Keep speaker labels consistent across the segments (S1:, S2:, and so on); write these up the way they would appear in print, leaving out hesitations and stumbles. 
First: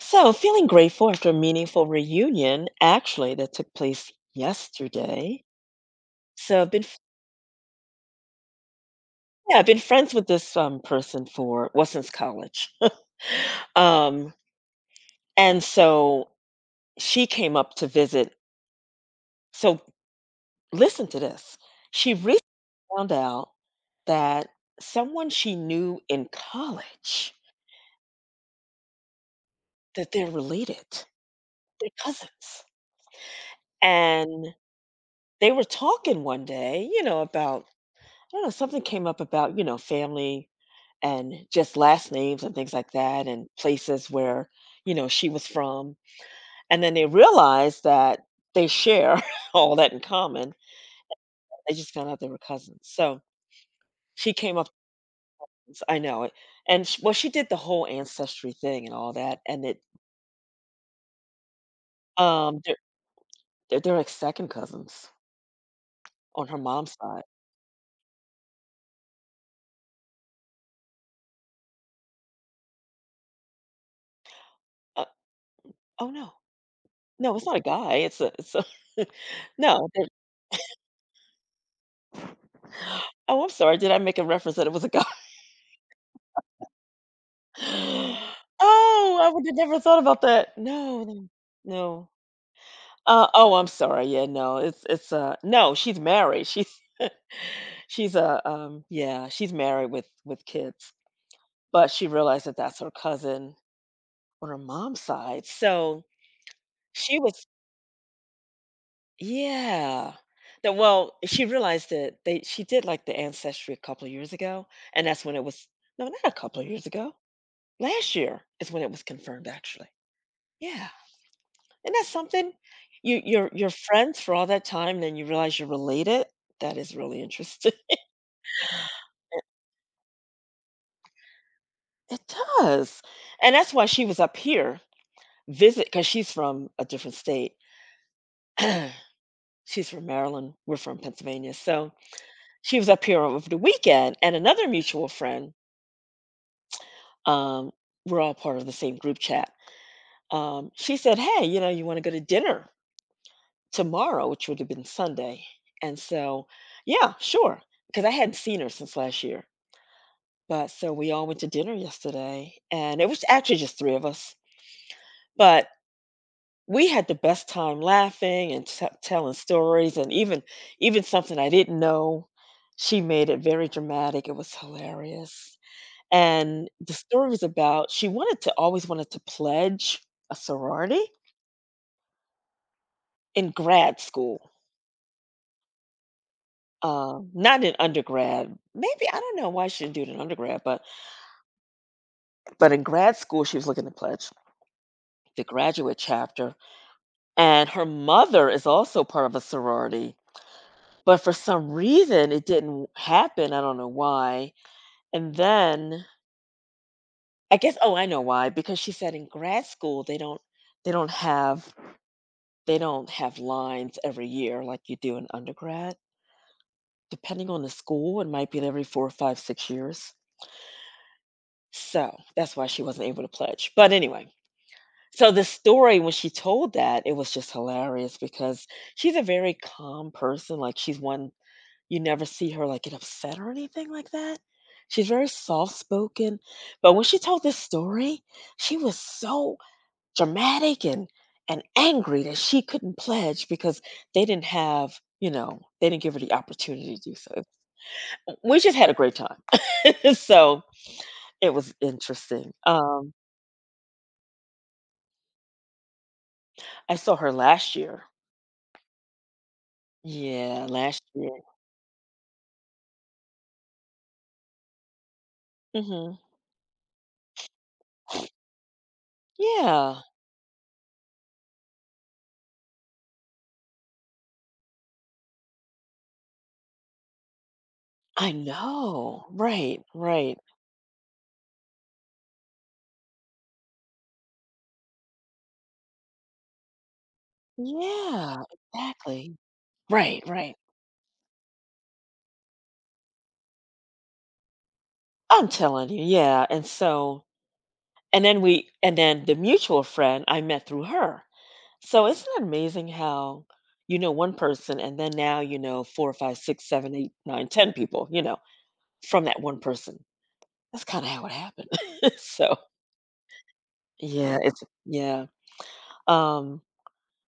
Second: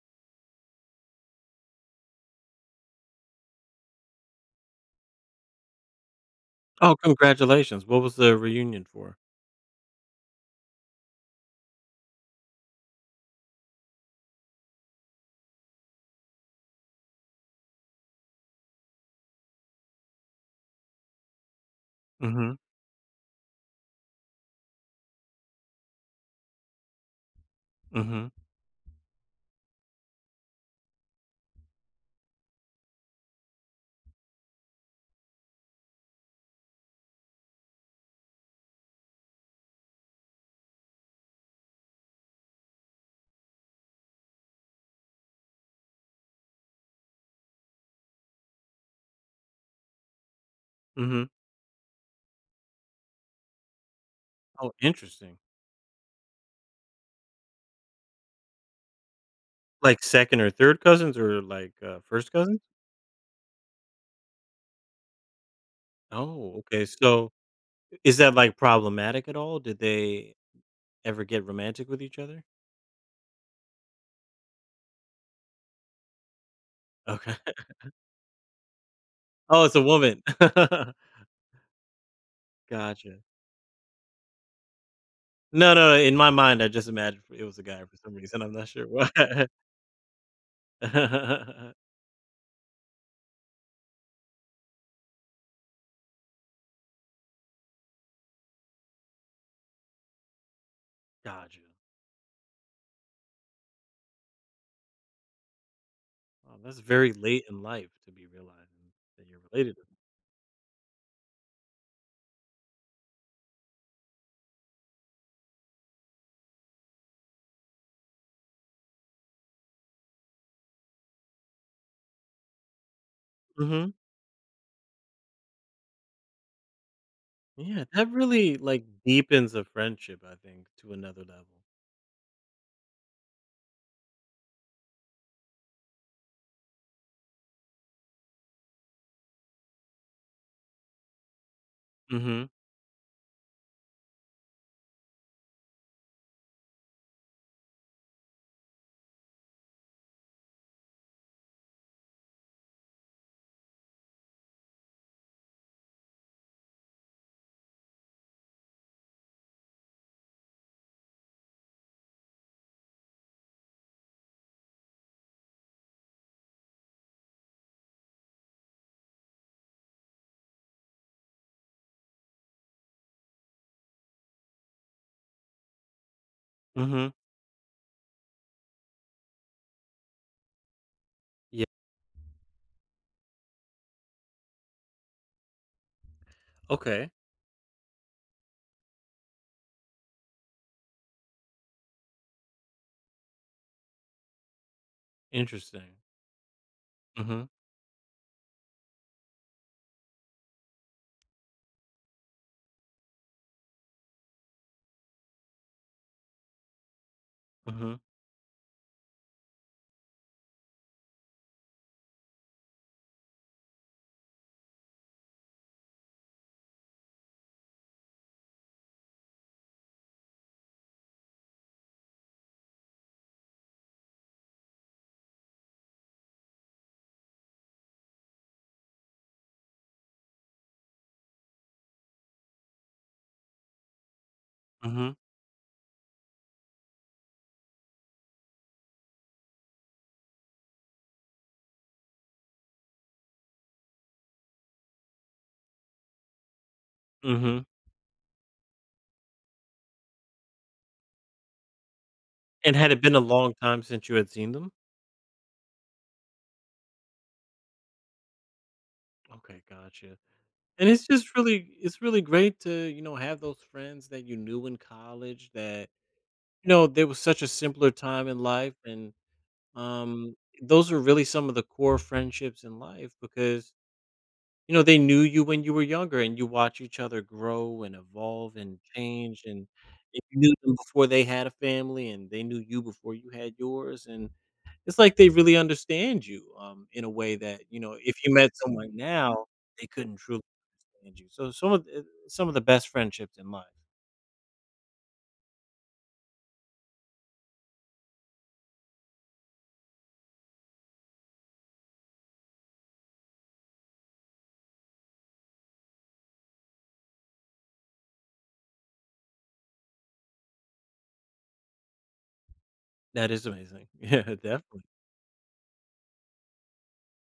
S1: So, feeling grateful after a meaningful reunion, actually, that took place yesterday. So,
S2: Oh, congratulations. What was the reunion for?
S1: yeah, I've been friends with this person for, well, since college. um, and so she came up to visit. So, listen to this. She recently
S2: Mhm,
S1: found out that someone she knew in college,
S2: mhm,
S1: that they're related, they're cousins. And they were talking one day, about, I don't know, something came up about, family, and just last names and things like that, and places where, she was from. And then they realized that they share all that in common.
S2: mhm.
S1: They just found out they were cousins, so she came up.
S2: Oh, interesting.
S1: I know it. And sh well, she did the whole ancestry thing and all that, and it,
S2: 2nd or 3rd cousins or, 1st
S1: um
S2: cousins?
S1: they're, they're like second cousins on
S2: Oh,
S1: her
S2: okay,
S1: mom's side.
S2: so, is that, problematic at all? Did they ever get romantic with each other?
S1: uh, oh, no.
S2: Okay.
S1: No, it's not a guy. It's a
S2: Oh, it's a
S1: no, they're-
S2: woman. Gotcha.
S1: oh, I'm sorry, did I make a reference that it was a guy?
S2: No, no, in my mind, I just imagined it was a guy for some reason, I'm not sure why.
S1: Oh, I would have never thought about that. No, no, no. Oh, I'm sorry. Yeah, no, it's no, she's married. She's she's yeah, she's married with kids,
S2: Gotcha.
S1: but she realized that that's her cousin on her mom's side. So
S2: Wow, that's very
S1: she
S2: late
S1: was,
S2: in life to be realizing that you're related to.
S1: yeah. That, well, she realized that they, she did like the ancestry a couple of years ago, and that's when it was, no, not a couple of years ago. Last year is when it was confirmed, actually. Yeah. Isn't that something? You're
S2: Mhm.
S1: friends for all that time, then you realize you're related? That is really interesting.
S2: Yeah, that really, deepens a friendship, I think, to another level.
S1: It does, and that's why she was up here, visit because she's from a different state. She's from Maryland, we're from Pennsylvania, so
S2: Mhm,
S1: she was up here over the weekend, and another mutual friend, um, we're all part of the same group chat. She said, "Hey, you know, you wanna go to dinner tomorrow," which would have been Sunday. And so, yeah, sure, because I hadn't seen her since last year. But so we all went to dinner yesterday, and it was actually just 3 of us, but we had the best time laughing and t telling stories, and even something I didn't know. She made it very dramatic, it was hilarious. And the
S2: mhm.
S1: story was about, she wanted to, always wanted to pledge a sorority
S2: Yeah,
S1: in grad school.
S2: okay.
S1: Not in undergrad, maybe, I don't know why she didn't do it in undergrad, but in grad school, she was looking to pledge the
S2: Interesting.
S1: graduate chapter.
S2: Mhm,
S1: And her mother is also part of a sorority, but for some reason it didn't happen, I don't know why. And then I guess, oh,
S2: mhm,
S1: I know why, because she said in grad school they don't, they don't have they don't have lines every year like you do in undergrad. Depending on the school, it might be every 4, 5, 6 years. So, that's why she wasn't able to pledge. But anyway, so the story, when she told that, it was just hilarious, because she's a very calm person. Like, she's one, you never see her, like, get upset or anything like that. She's
S2: mhm,
S1: very soft-spoken, but when she told this story, she was so dramatic and angry that she couldn't pledge because they didn't have, you know, they didn't give her the opportunity to do so.
S2: mhm.
S1: We just had a great time. So, it was interesting.
S2: And had it been a long time since you had seen them?
S1: I saw her last year.
S2: Okay, gotcha.
S1: Yeah,
S2: And
S1: last
S2: it's
S1: year.
S2: just really it's really great to, you know, have those friends that you knew in college that,
S1: Mhm.
S2: you know, there was such a simpler time in life, and,
S1: Yeah.
S2: um, those are really some of the core friendships in life because you know, they knew you when you were younger and you watch each other grow and
S1: I
S2: evolve and
S1: know.
S2: change, and
S1: Right,
S2: you
S1: right.
S2: knew them before they had a family and they knew you before you had yours, and it's like they really understand you, in a way that, you know, if you
S1: Yeah,
S2: met someone
S1: exactly.
S2: now, they couldn't
S1: Right,
S2: truly
S1: right.
S2: understand you. So some of the best friendships in life.
S1: I'm telling you, yeah. And so, and then we, and then the mutual friend I met through her. So isn't it amazing how, you know, one person, and then now you know four, five, six, seven, eight, nine, ten people, you know, from that one person? That's kind of how it happened. So,
S2: That is amazing. Yeah,
S1: yeah, it's,
S2: definitely.
S1: yeah. Um,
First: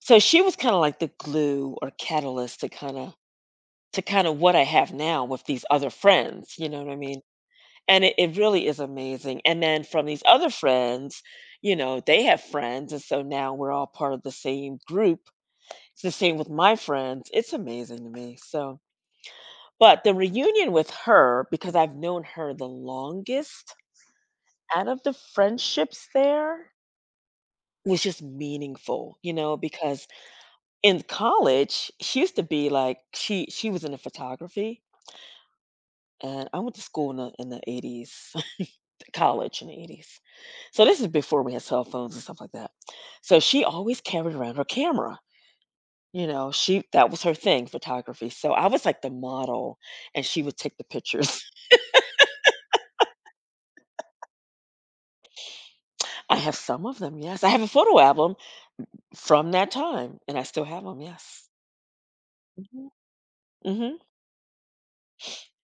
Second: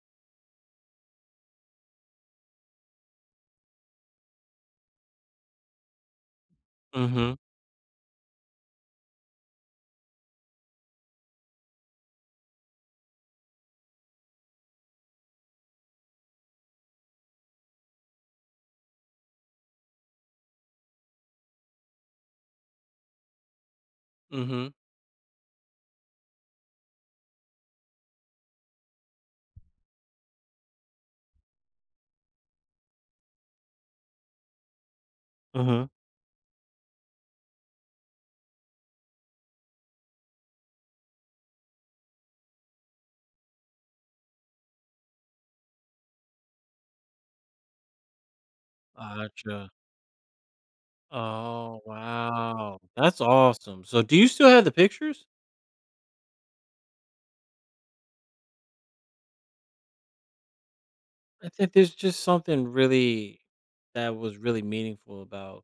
S1: so she was kind of like the glue or catalyst to kind of what I have now with these other friends. You know what I mean?
S2: Mhm.
S1: And it really is amazing, and then from these other friends, you know, they have friends, and so now we're all part of the same group. It's the same with my friends. It's amazing to me. So, but the reunion with her, because I've known her the longest
S2: Mhm.
S1: out of the friendships there, was just meaningful, you know, because in college, she used to be like, she was into photography,
S2: Mhm.
S1: and I went to school in the 80s. College in the 80s. So this is before we had cell phones and stuff like that. So she always carried around her camera. You know, she that was her thing, photography. So I was like the
S2: Gotcha.
S1: model, and she would take the pictures.
S2: Oh, wow. That's awesome. So do you still have the pictures?
S1: I have some of them, yes. I have a photo album from that time, and I still have them, yes.
S2: I think there's just something
S1: Hmm.
S2: really
S1: Hmm.
S2: that was really meaningful about,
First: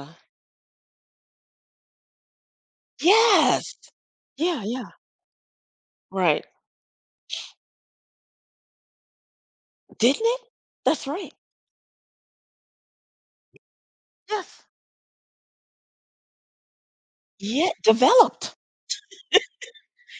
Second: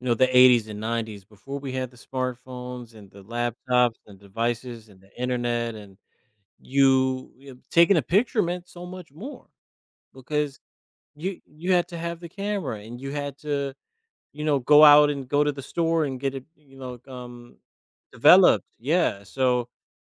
S2: you know, the 80s and 90s before we had the smartphones and the
S1: Yes.
S2: laptops and
S1: Yeah,
S2: devices
S1: yeah.
S2: and the internet, and
S1: Right.
S2: you know, taking a picture meant so much more
S1: Didn't it?
S2: because
S1: That's right.
S2: you had to have the camera and you had to, you know,
S1: Yes.
S2: go out and go to the store and get it, you know,
S1: Yeah, developed.
S2: developed. Yeah. So,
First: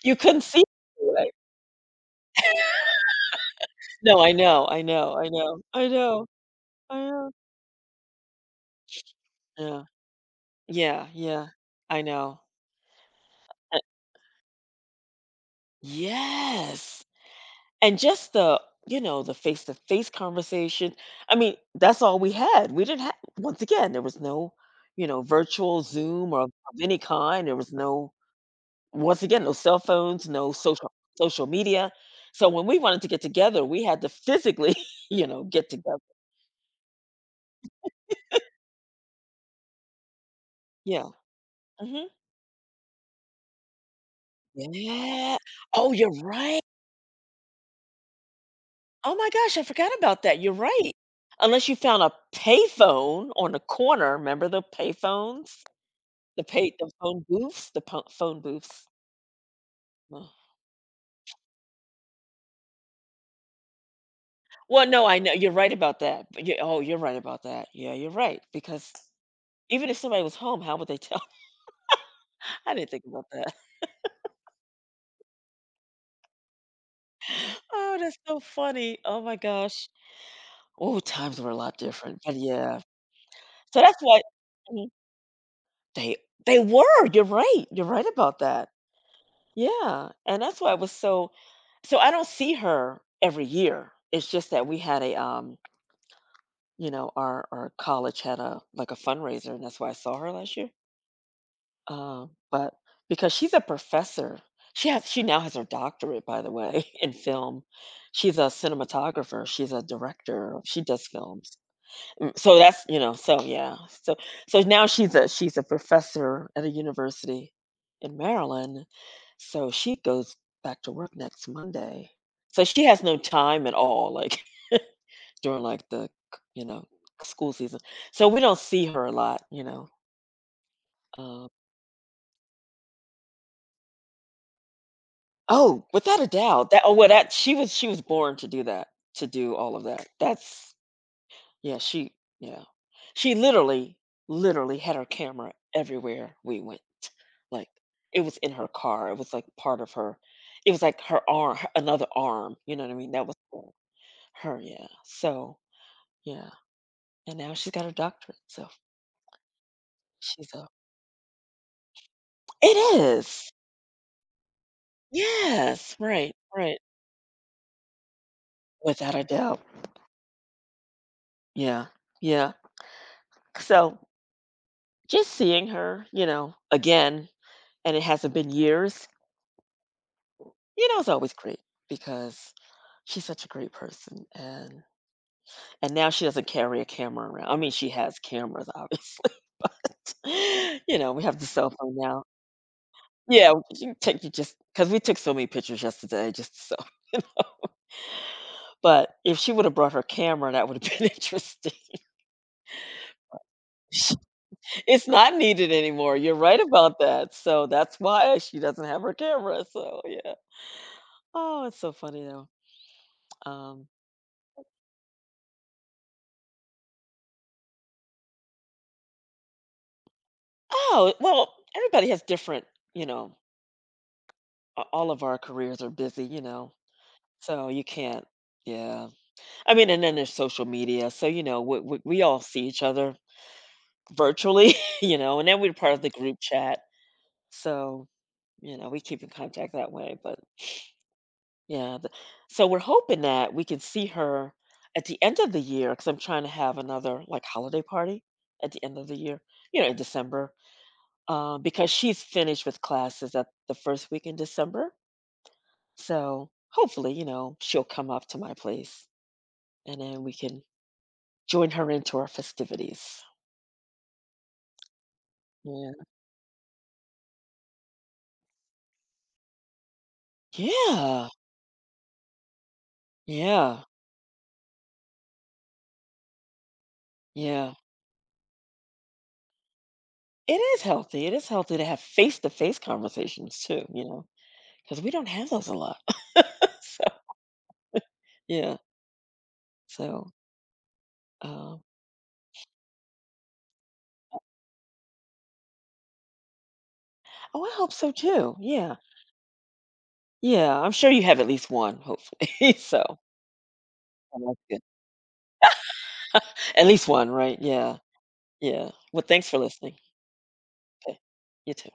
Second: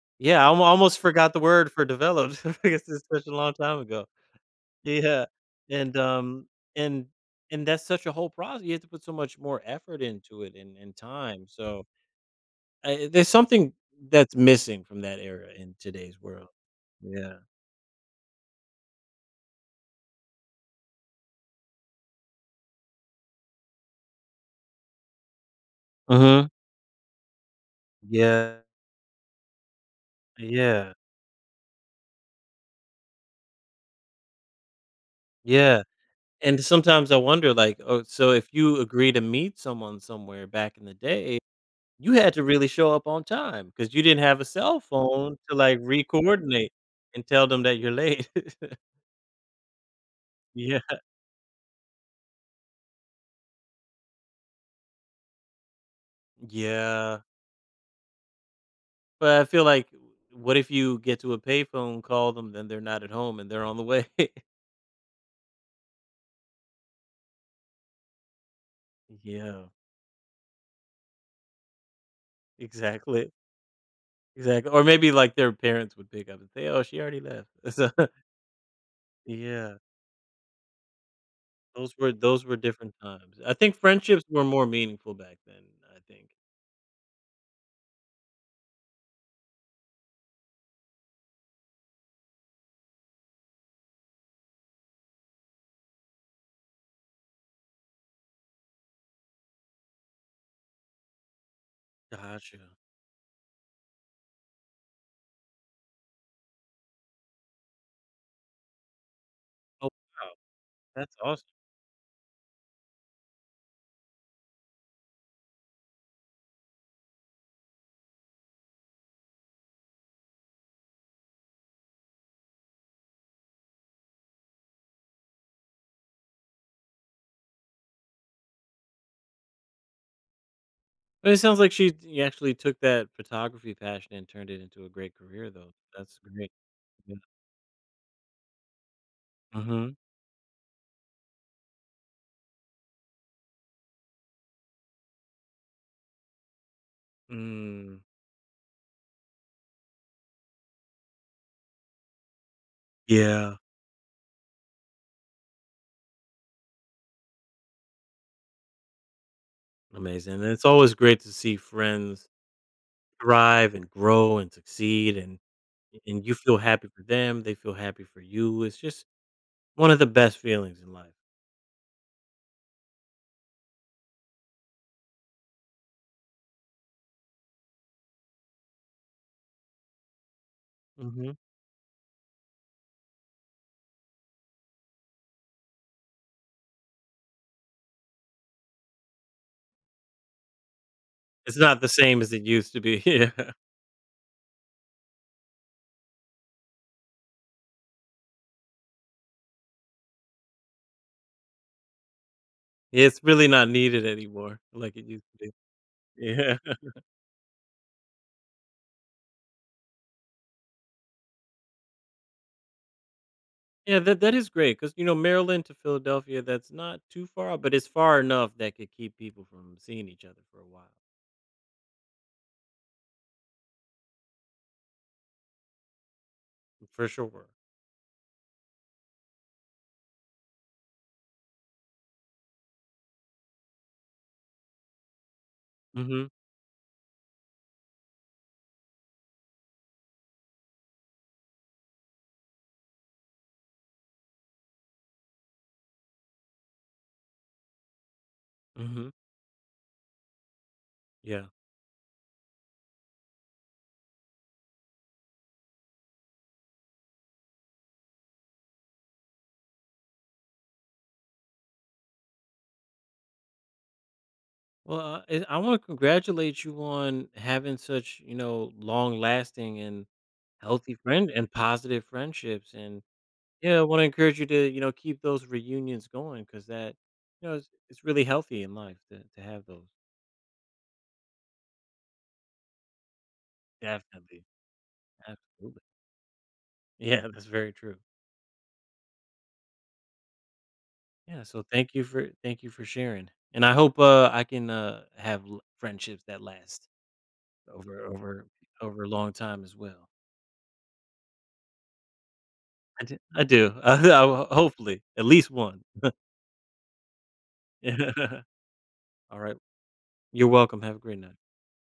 S1: You
S2: yeah,
S1: couldn't
S2: I
S1: see it,
S2: almost
S1: right?
S2: forgot the word for developed because it's such a long time ago.
S1: No, I know, I know,
S2: Yeah,
S1: I know, I
S2: and,
S1: know, I
S2: and
S1: know.
S2: and that's such a whole process. You have to put so much more
S1: Yeah.
S2: effort into it and
S1: Yeah,
S2: time,
S1: yeah.
S2: so,
S1: I know.
S2: I there's something
S1: Uh,
S2: that's missing from that era in today's world.
S1: Yes.
S2: Yeah.
S1: And just the, you know, the face-to-face conversation. I mean, that's all we had. We didn't have, once again, there was no, you know, virtual Zoom or
S2: Mhm.
S1: of any kind. There was no,
S2: Yeah,
S1: once again, no cell phones, no
S2: yeah,
S1: social media. So when we wanted to get together, we had to physically, you know, get
S2: yeah,
S1: together.
S2: and sometimes I wonder, like, oh, so if you agree to meet someone somewhere back in the
S1: Yeah.
S2: day,
S1: Hmm.
S2: you had to really show up on time because you didn't have a cell
S1: Yeah.
S2: phone to, like,
S1: Oh, you're right.
S2: re-coordinate and tell them that you're late.
S1: Oh my gosh, I forgot about that, you're
S2: Yeah.
S1: right. Unless you found a payphone on the corner, remember the payphones? The
S2: Yeah.
S1: phone booths? The po phone booths.
S2: But I feel
S1: Ugh.
S2: what if you get to a payphone, call them, then they're not at home and they're on the way?
S1: Well, no, I know you're right about that, but, you, oh, you're right about that. Yeah, you're right, because
S2: Yeah,
S1: even if somebody was home, how would they tell? I didn't think about
S2: exactly,
S1: that.
S2: exactly. Or maybe like their parents would pick up and say, "Oh, she already left." So,
S1: Oh, that's so funny. Oh my
S2: yeah,
S1: gosh. Oh, times were a lot
S2: those were
S1: different, but
S2: those were
S1: yeah.
S2: different times. I think
S1: So that's why,
S2: friendships were more
S1: mhm.
S2: meaningful back then, I
S1: They
S2: think.
S1: they were, you're right, about that. Yeah, and that's why I was so, so I don't see her every year. It's just that we had a, you know, our college had a, like, a fundraiser, and that's why I saw her last year.
S2: Gotcha.
S1: But because she's a professor. She now has her doctorate, by the way, in film. She's a cinematographer, she's a
S2: Oh, wow,
S1: director, she does
S2: that's awesome.
S1: films. Mm, so that's, you know, so yeah. So now she's a professor at a university in Maryland. So she goes back to work next Monday. So she has no time at all, like, during like the, you know, school season. So we don't see her a lot, you know.
S2: But it
S1: Um,
S2: sounds like she d actually took that photography passion and turned it into a great career though.
S1: oh, without
S2: That's
S1: a
S2: great.
S1: doubt, that, oh, well,
S2: Yeah.
S1: that she was, born to do that, to do all of
S2: Mhm.
S1: that. That's Yeah, she, yeah. She literally, had her camera everywhere we went. Like,
S2: Mm.
S1: it was in her car. It was like part of her. It was like her arm, another arm. You know what I mean? That was
S2: Yeah.
S1: her. Yeah. So yeah. And now she's got her doctorate. So
S2: Amazing, and
S1: she's
S2: it's
S1: a.
S2: always great to see friends
S1: It is.
S2: thrive and grow and succeed, and
S1: Yes. Right.
S2: you feel
S1: Right.
S2: happy for them, they feel happy for you, it's just
S1: Without a doubt.
S2: one of the best feelings in life.
S1: Yeah. Yeah. So just seeing her, you know, again, and it hasn't been years. You know, it's always
S2: Mhm.
S1: great because she's such a great person. And now she doesn't carry a camera around. I mean, she has cameras, obviously, but, you know, we have the
S2: It's
S1: cell
S2: not the
S1: phone
S2: same
S1: now.
S2: as it used to be, yeah.
S1: Yeah, you can take, you just, because we took so many pictures yesterday, just so. But if she would have brought her camera, that would have been interesting.
S2: It's really not needed
S1: Sh-
S2: anymore like it
S1: It's
S2: used
S1: not
S2: to be.
S1: needed anymore. You're
S2: Yeah.
S1: right about that. So that's why she doesn't have her camera. So yeah. Oh, it's so funny though. Um,
S2: Yeah, that is great because you know, Maryland to Philadelphia, that's not too far but it's far enough that could keep people from seeing each other for a while,
S1: oh, well, everybody has different, you know, A all of our careers are busy, you know,
S2: for sure.
S1: so you can't, yeah. I mean, and then there's social media, so, you know, we all see each other virtually, you know, and then we're part of the
S2: Mhm,
S1: group chat, so, you know, we keep in contact that way, but, yeah, the, so we're hoping that we can see her at the end of the year, because 'cause I'm trying to have another, like, holiday party at the end of
S2: mhm,
S1: the year, you know, in December.
S2: yeah.
S1: Because she's finished with classes at the first week in December. So hopefully, you know, she'll come up to my place, and then we can join her into our festivities.
S2: Well, I want to
S1: Yeah.
S2: congratulate you on having such, you know, long lasting and healthy
S1: Yeah.
S2: friend and positive friendships. And yeah, I
S1: Yeah.
S2: want to encourage you to, you know, keep those reunions going because that, you know,
S1: Yeah.
S2: it's really healthy in life to have those.
S1: It is healthy. It is healthy to have face to face conversations too, you know,
S2: Definitely.
S1: because we don't have those a
S2: Absolutely.
S1: lot. So,
S2: Yeah, that's very true.
S1: yeah. So,
S2: Yeah. So
S1: um,
S2: thank you for sharing. And I hope I can have friendships that last
S1: oh, I hope
S2: over,
S1: so
S2: over,
S1: too. Yeah.
S2: over a long time as well.
S1: Yeah. I'm sure you have at least one, hopefully.
S2: I do.
S1: So,
S2: I do. I,
S1: oh, that's good.
S2: hopefully, at least one.
S1: At least one, right? Yeah. Yeah. Well, thanks
S2: Alright.
S1: for listening.
S2: You're welcome. Have a great
S1: Okay.
S2: night.
S1: You too.